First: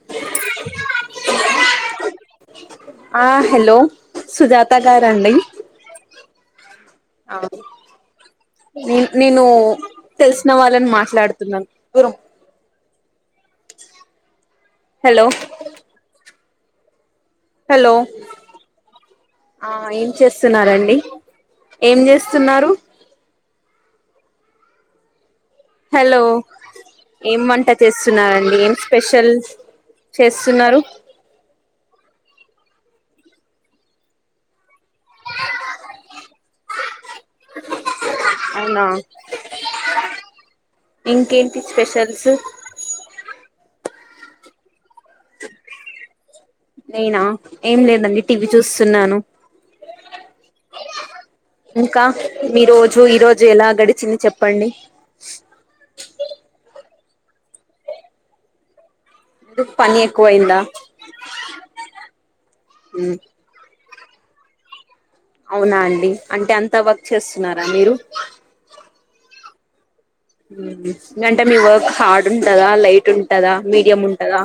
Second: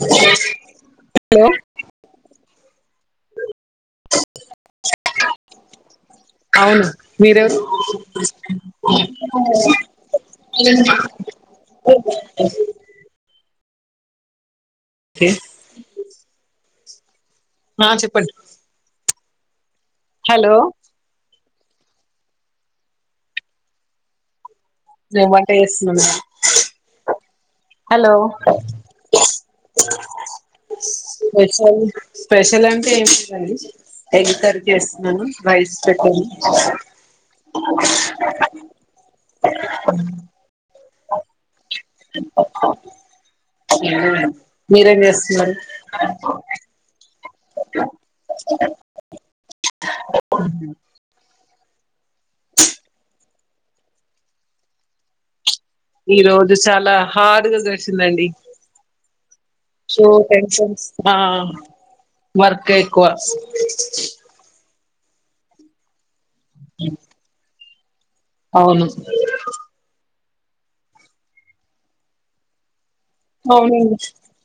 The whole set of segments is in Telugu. హలో ఆ హలో సుజాత గారండి అవును అవ్ మీరెవరు నేన్ నేను తెలిసిన వాళ్ళన్ మాట్లాడుతున్నాను దూరం హలో ఆ హలో చెప్పండి ఆ ఏం హలో చేస్తున్నారండి ఏం చేస్తున్నారు నే వన్ తెల్సినోల్ల హలో ఏం వంట హలో చేస్తున్నారండి ఏం స్పెషల్ చేస్తున్నారు స్పెషల్ స్పెషల్ అం ఎగ్ కర్రీ చేస్తున్నాను రైస్ పెట్టాను అవునా ఇంకేంటి స్పెషల్ [inaudible] [inaudible] మీరేం చేస్తున్నారు నేనా ఏం లేదండి టీవీ చూస్తున్నాను [unintelligible] ఇంకా మీ రోజు ఈ రోజు ఎలా గడిచింది చెప్పండి ఈ రోజు చాలా హార్డ్ గా గడిచిందండి పని సో ఎక్కువయిందా టెన్షన్స్ ఆ వర్క్ ఎక్కువ అవునా అండి అంటే అంత వర్క్ చేస్తున్నార మీరు అవును లేఅంటే మీ వర్క్ హార్డ్ ఉంటందా లైట్ ఉంటదా అవునండి మీడియం ఉంటదా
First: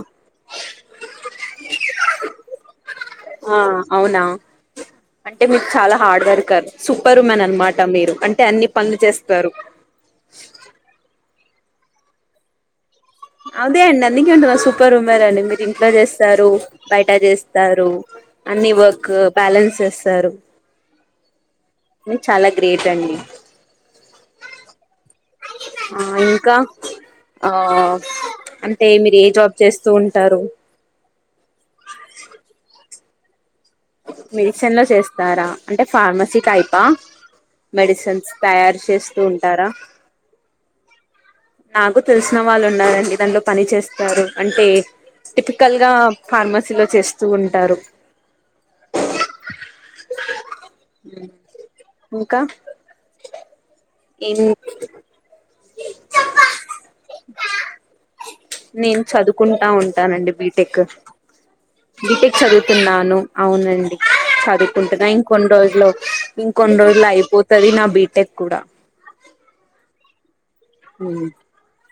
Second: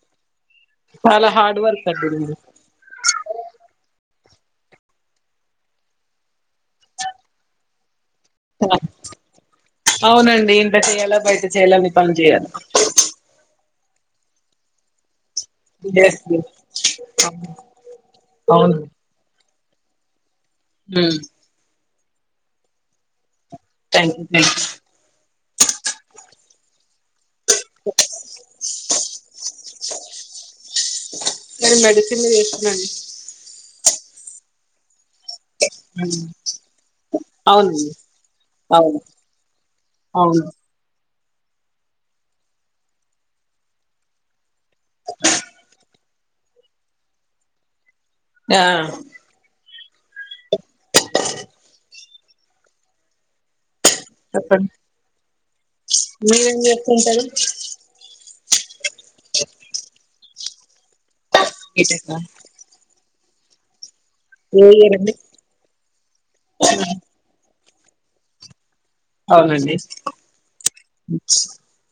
చాలా హార్డ్ వర్క్ [unintelligible] ఆ అవునా అంటే మీకు చాలా హార్డ్ వర్కర్ సూపర్ ఉమన్ అనమాట మీరు. అంటే అన్ని పనులు చేస్తారు అవునండి ఇంటచేయాల ఎలా బయట చెయ్యాల అన్నిపనులు చేయాల అదే అండి అందుకే అంటున్న సూపర్ ఉమన్ అని మీరు ఇంట్లో చేస్తున్న చేస్తారు, బయట చేస్తారు అన్ని వర్క్ బ్యాలెన్స్ చేస్తారు. హ్ మీరు చాలా గ్రేట్ అండి. Thank you thanks. ఆ ఇంకా ఆ అంటే మీరు ఏ జాబ్ చేస్తూ ఉంటారు. నేను మెడిసిన్ లో చేస్తున్నా అండి. మెడిసన్ లో చేస్తారా. అంటే ఫార్మసీ టైపా అవునండి మెడిసిన్స్ తయారు అవును చేస్తూ ఉంటారా. అవును నాకు తెలిసిన వాళ్ళు ఉన్నారండి దాంట్లో పని చేస్తారు, అంటే టిపికల్గా ఫార్మసీలో చేస్తూ ఉంటారు. ఆ ఇంకా ఇం మీరు ఏం చేస్తూంటరు. నేను చదువుకుంటా ఉంటానండి. బి. టెక్ బీటెక్ చదువుతున్నాను. అవునండి. ఏ ఇయర్ చదువుకుంటున్నా అండి ఇంకొన్ని రోజులు ఇంకొన్ని రోజులు అయిపోతు తది నా బీటెక్ కూడా అవునండి. అ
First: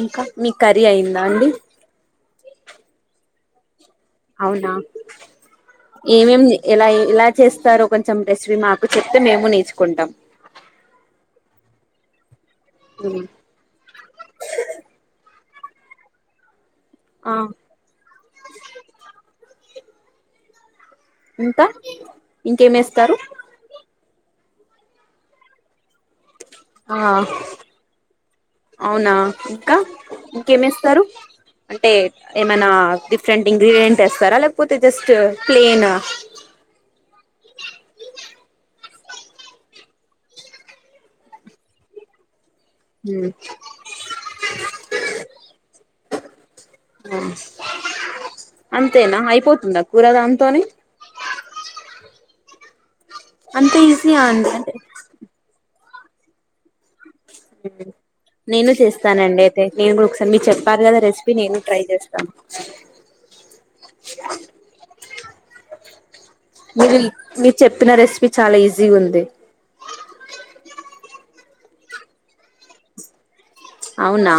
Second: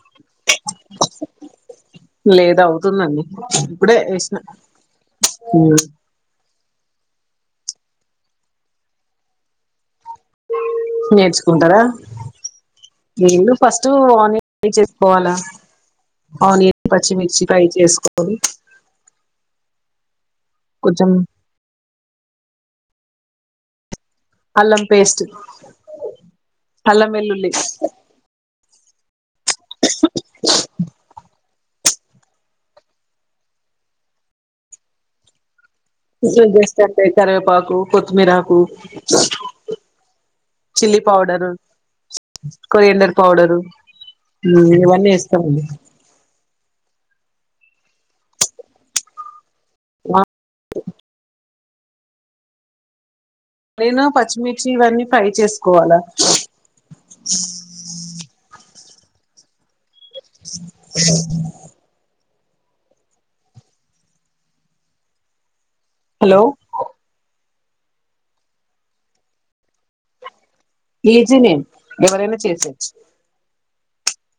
ఇంకా మీ కర్రీ అయిందా అండి. లేదు అవుతుందండి. ఇప్పుడే వేసిన అవునా ఏమేంది ఇలా ఎలా చేస్తారో కొంచెం రెసిపీ మాకు చెప్తే మేము నేర్చుకుంటాం. నేర్చుకుంటారా. [unintelligible] ఫస్ట్ ఆనియన్ రడీ చేసుకోవాలా ఆనియన్ ఆ పచ్చిమిర్చి ఫ్రై చేసుకోవాలి. కొంచెం ఇంత ఇంకేం ఏస్తారు అల్లం పేస్ట్ అల్లం ఆ వెల్లుల్లి అవునా ఇంకా ఇంకేమేస్తారు అంటే ఏమైనా డిఫరెంట్ ఇంగ్రీడియంట్ వేస్తారా లేకపోతే జస్ట్ ప్లేన్ ఇలా చేస్తా అంటే కరేపాకు కొత్తిమీర ఆకు chilli powder coriander um, powder ఇవన్నీ ఏస్తామండి అంతేనా అయిపోతుందా కూర దాంతోని మీనా ఈజీయా అండి పచ్చిమిర్చి అంటే ఇవన్నీ ఫ్రై చేస్ పోవాల నేను చేస్ స్తా నండియితే నేను కూడా ఒకసారి మీరు చెప్పారు కదా రెసిపీ నేను ట్రై చేస్తాను హలో మీడిల్ మీ చెప్పిన రెసిపీ చాలా ఈజీ ఉంది ఈజీనే ఎవరైనా చేసేయొచ్చు అవునా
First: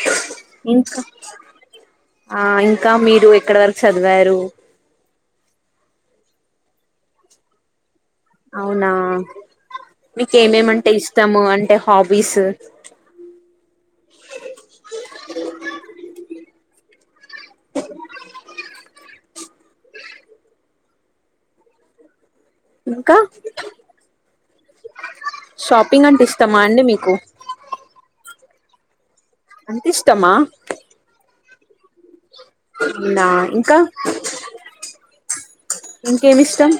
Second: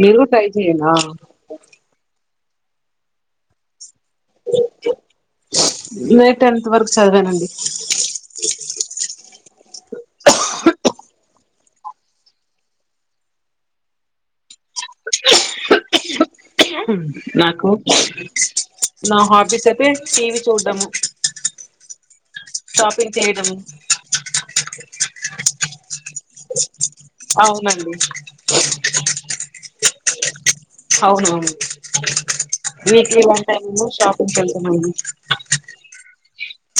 మీరు గూడ ట్రై చేయండి. ఆ ఇంకా ఆ ఇంకా మీరు ఇక్కడ వరకు చదివారు నేను టెన్త్ వరకు చదివానండి. అవునా మీకేమేమంటే ఇష్టము అం అంటే హాబీసు నాకు నా హార్ట్ డిస్సపే టీవి చూడ్డము షాపింగ్ ఇంకా చేయడము షాప్ ప్పింగ్ంటే ఇష్టమా అండి మీకు అవునండి ఇష్టమా అవునువును వీక్లీ నా వన్ ఇంకా టైమ్ షాపింగ్ కి వెళ్తామండి ఇంకేమి ఇష్టం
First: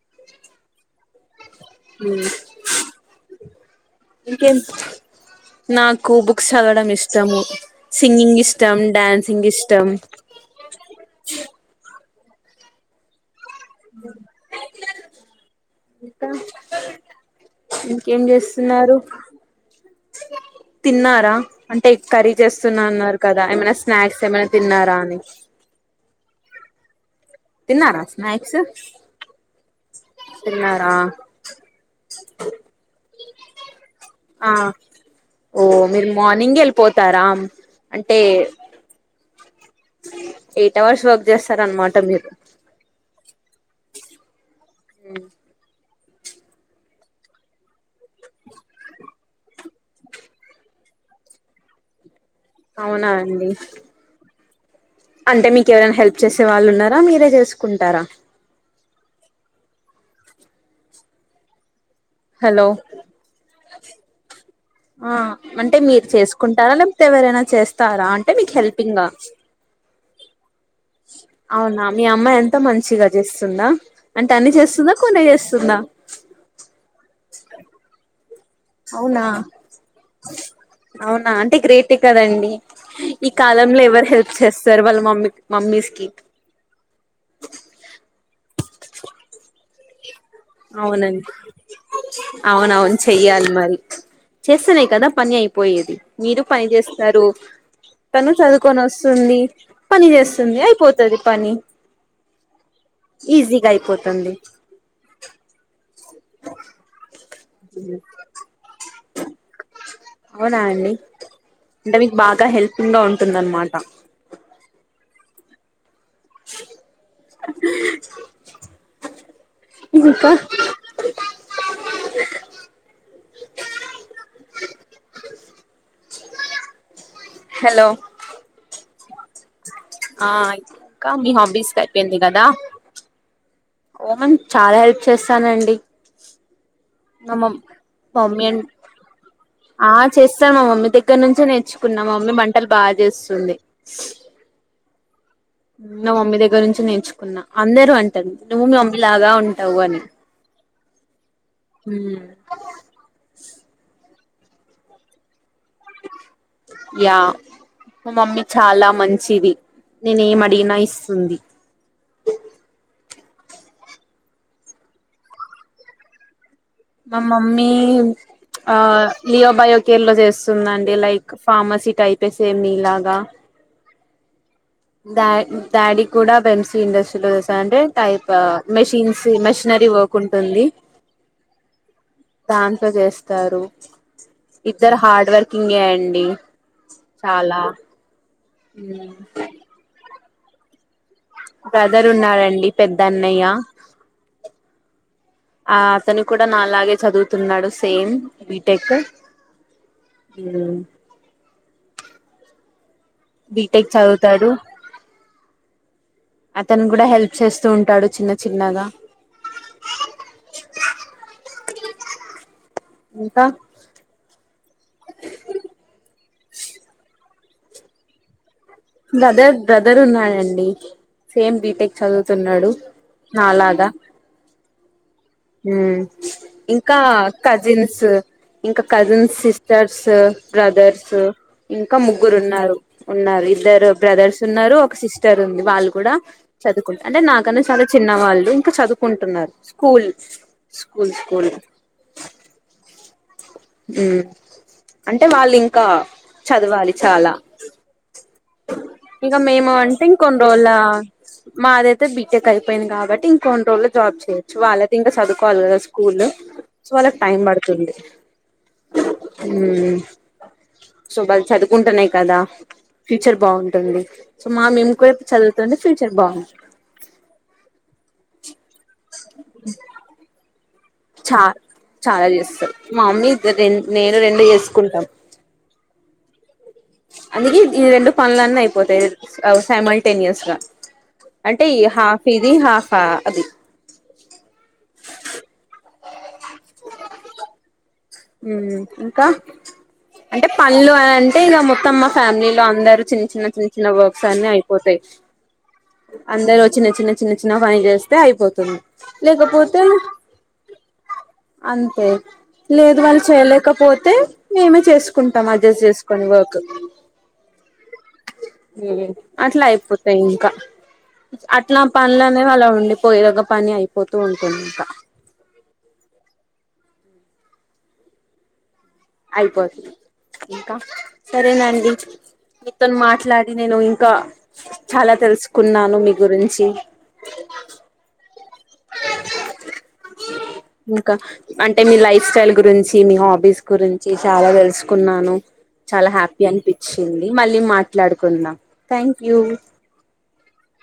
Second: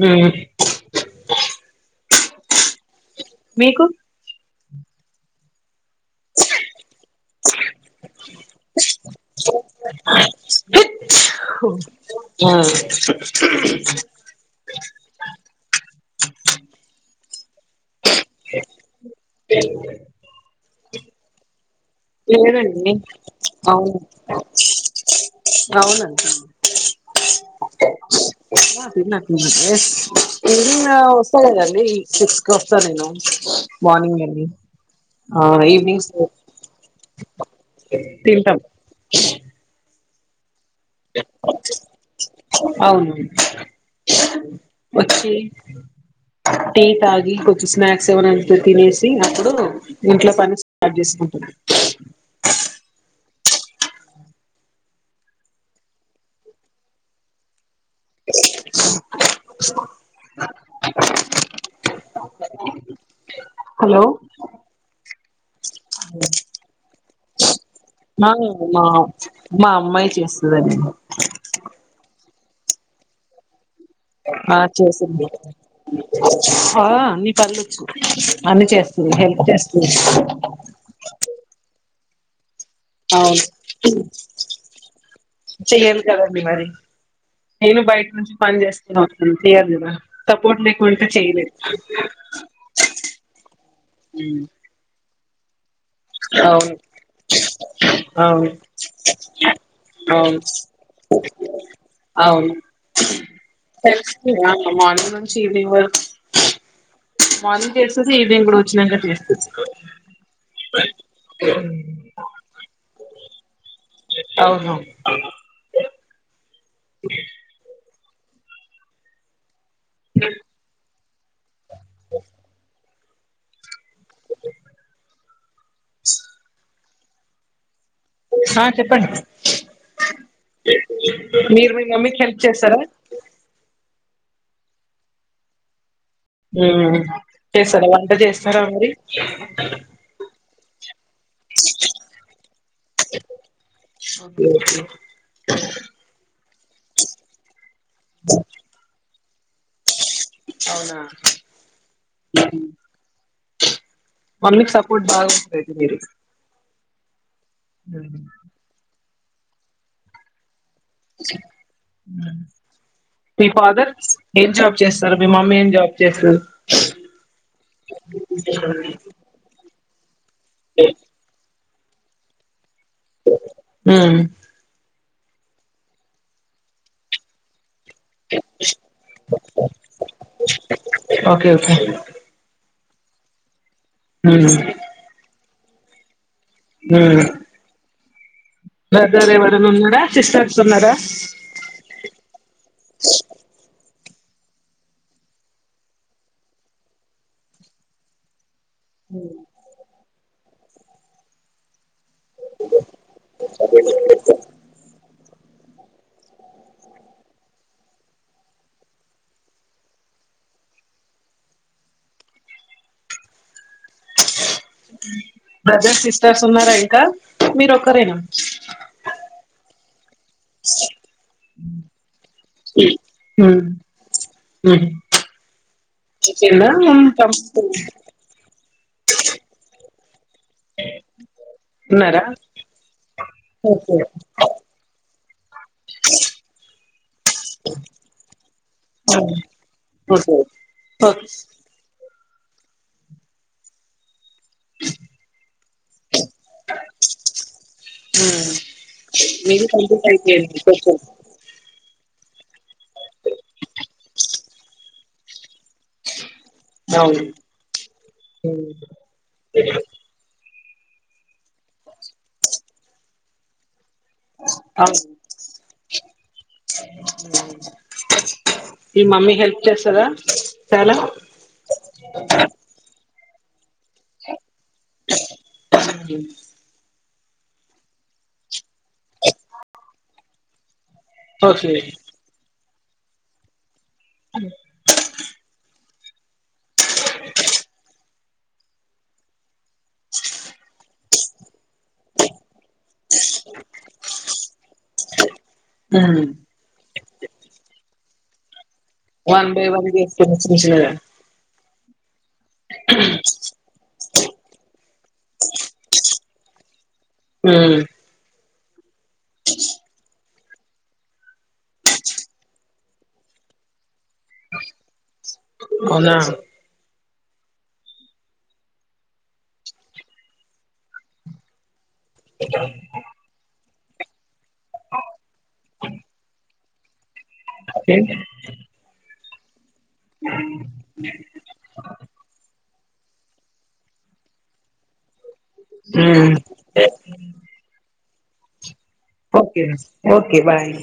మ్మ్ మీకు ఇంకేం నాకు బుక్స్ చదవడం ఇష్టము సింగింగ్ ఇష్ ఇష్టం డ్యాన్సింగ్ ఇష్ హచ్ తూచ్ హూ యా [unintelligible] ఇంకా ఇంకేం చేస్తున్నారు తిన్నారా అంటే కర్రీ చేస్తున్నా లేదండి అన్నారు కదా ఏమన్నా అవును స్నాక్స్ ఏమన్నా తిన్నారా అని తిన్నారా స్నాక్స్ ఆ తిన్న తిన్న ఈవినింగ్ తిన్నారా వస్తలేదండి సిక్స్ కి వస్తా నేను మార్నింగ్ వెళ్ళి ఆ ఆ ఓ మీరు ఈవినింగ్స్ మార్నింగ్ వెళ్ళిపో తరాం అంటే తింటాం ఎయిట్ అవర్స్ వర్క్ చేస్తారనమాట మీరు అవును వచ్చి టీ తాగి కొంచెం స్నాక్స్ ఏమనా తినేసి అప్పుడు ఇంట్లో పని స్టార్ట్ చేసుకుంటాం అవునా అండి అంటే మీకు ఎవరైనా హెల్ప్ చేసే వాళ్ళు ఉన్నారా మీరే చేసుకు కుంటారా హలో హలో ఆ అంటే మీరు చేసుకుంటారా లేకపోతే ఎవరైనా చేస్తరా అంటే మీకు హెల్పింగా చెస్ అవునా మీ అమ్మాయ్ త మంచిగా చేస్తుందా అంటే అన్ని ఆ చేస్తుందా కొన్నే చేసిది చేస్తుందా ఆ అన్నీ పనులొచ్చు అన్నీ చేస్తుంది అవునా హెల్ప్ చేస్తుంది టె కదండీ ఈ అవును కాలంలో ఎవరు హెల్ప్ చేస్తారు వాళ్ళ మమ్మీ మమ్మీస్ చెయ్యాలి కి కదండి మరి నేను బయట నుంచి పని చేస్కొని వస్తాం చేయాలి కదా సపోర్ట్ లేకుంటే అవునండి చేయలేదు అవునవును చెయ్యాలి మరి చేస్తనే కదా పని అయిపోయేది మీరు పని అవును చేస్తరు తను అవును చదువుకొని వస్తుంది పని అవును చేస్తుంది అయిపోతుంది పని అవును ఈజీగా అయిపోతంది [unintelligible] వర్క్స్ మార్నింగ్ చేస్తుంది ఈవినింగ్ గుడా వచ్చినాక చేస్తుంది అవునా అండి అంటే మీకు బాగా హెల్పింగ్ గా ఉంటుందన్ మాట అవును ఉష్ ఇప్ప ఇప్ప ఇప్ప ఇప్ప హలో హా చెప్పండి ఆ ఇంకా మీ హాబీస్ మీరు మీ అయిపోయింది మమ్మీకి హెల్ప్ కదా చేస్తారా ఓమన్ చాలా హెల్ప్ చేస్తానండి హుమ్ మా మమ్ చేస్తరా వంట మమ్మీ అం చేస్తారా మరి ఇక్కడ నుంచే నేర్చుకున్నా మా మమ్మీ వంటలు బా చేస్తుంది ఓకే ఓకే నా మమ్మీ దగ్గర నుంచి నేర్చుకున్నా అందరూ అంటరు నువ్వు మీ మమ్మీ ల లాగా ఉంటావు అని అవునా హుమ్ మమ్మీకి సపోర్ట్ బాగ్ ఎగ్ మిరి యా మ మమ్మీ చాలా మం చ్చిది నేన్ ఏమడిగినా ఇస్ హ్మ్ మీ ఫాదర్ ఏం జాబ్ చేస్తారు మీ మమ్మీ ఏం జాబ్ చేస్తాది మా మమ్మీ ఆ యో బాయో కేరళ చేస్ ఉందండి లైక్ ఫార్మసి టైపే సేమ్ మీ ఇలాగా ఉమ్. డా డాడీ కూడా బంసీ ఇండస్ట్రీలో తెలసా అంటే టైప్ మెషిన్స్ మెషినరీ వర్క్ ఉంటుంది ఓకే ఓకే దా చేస్తారు ఇద్దర హార్డ్వేర్ ఇంగేయండి చాలా [unintelligible] చెస్ ఆడుతున్నారా బ్రదర్ ఉన్నారండి పెద్దన్నయ్య ఆ అతను కూడా నాలాగే చదువుతున్నాడు సేమ్ బీ టెక్ మ్మ్ ఒకే [unintelligible] బీ. టెక్ చదువుతాడు అతన్గుడా హెల్ప్ చేస్తూ ఉంటాడు చిన్న చిన్నగా ఇంకా బ్రదర్ సిస్టర్స్ ఉన్నారా ఇంకా మీరు ఒక్కరేనా బ్రదర్ బ్రదర్ ఉన్నాడండి సేమ్ బీ. టెక్ చదువుతున్నాడు నాలాగా మ్మ్ కింద ఇంకా కజిన్స్ ఇంకా కజిన్ సిస్టర్స్ బ్రదర్స్ ఇంకా ఉన్నారా ముగ్గురున్నారు ఉన్నారు ఇం ఇద్దరు ఓకే బ్రదర్స్ ఉన్నరు ఒక సిస్టర్ ఉంది వాళ్ళు కూడా పెద్దకులే అంటే నాకన్నా చాలా చిన్నవాళ్ళు ఇంకా చదువుకుంటున్నారు school okay school okay school మ్మ్ అంటే వాళ్ళింకా చదవాలి చాలా ఇంకా మీది మేము అంటే కంప్లీట్ ఇంకొన్ని అయిపోయింది రోజుల మాద్ అయితే బీ. టెక్ అయిపోయింది కాబట్టి ఇంకొన్ని రోజుల్లో జాబ్ చేయొచ్చు వాళ్ళకింకా సదుకోవాలి కదా స్కూల్ సో వాళ్ళక్ అవును టైం బడుతుంది మ్మ్ సో బళ్ చదువుకుంటనే కదా ఫ్యూచర్ బావుంటుంది సో మా మేం అవును కూడా చదువుతుంటే‌ ఫ్యూచర్ బాగుంది మీ మమ్మీ హెల్ప్ చేస్తదా చాలా చా చాలా చేస్తాది మా మమ్మీ దదెన్ నేను రెండు చేస్ కుంటం అందుకే ఈ రెండు పనులన్నీ అయిపోతాయి అ సైమల్టేనియస్గా అంటే ఓకే ఈ హాఫ్ ఇది హాఫ్. హ అది మ్మ్ ఇంకా అంటే పన్లు అనన్ టెగామ తమ్మ ఫ్యామిలీలో అందరు చిన్న చిన్న చిన్న చిన్న వర్క్స్ అన్ని అయిపోతాయి అందరు చిన్న చిన్న చిన్న చిన్న పని చేస్ తే అయిపోతుంది వన్ బై లేకపోతే వన్ చేసుకొనె చిన్న చిన్నగా అంతే లేదు వాళ్ళు చేయలేకపోతే మేమే చేసుకుంటాం అడ్జస్ట్ చేసుకొని వర్క్ మ్ అట్లా అయిపోతాయి ఇంకా అట్లా పనులనేవి అలా ఉండిపోయే ఓక పని అయిపోతూ ఉంటుంది ఇంకా అవునా అయిపోతు ఇంకా సరేనండి ఇతను మాట్లాడి నేను ఇ ఖా చాలా తెలుసుకున్నాను మీ గురించి అ ఏ ఇంకా అంటే మీ లైఫ్ స్టైల్ గురించి మీ హాబీస్ గురించి చాలా తెలుసుకున్నాను చాలా హ్యాపీ అనిపిచ్చింది మళ్ళీ మా ట్లాడుకుందాం ఓకే ఓకే బాయ్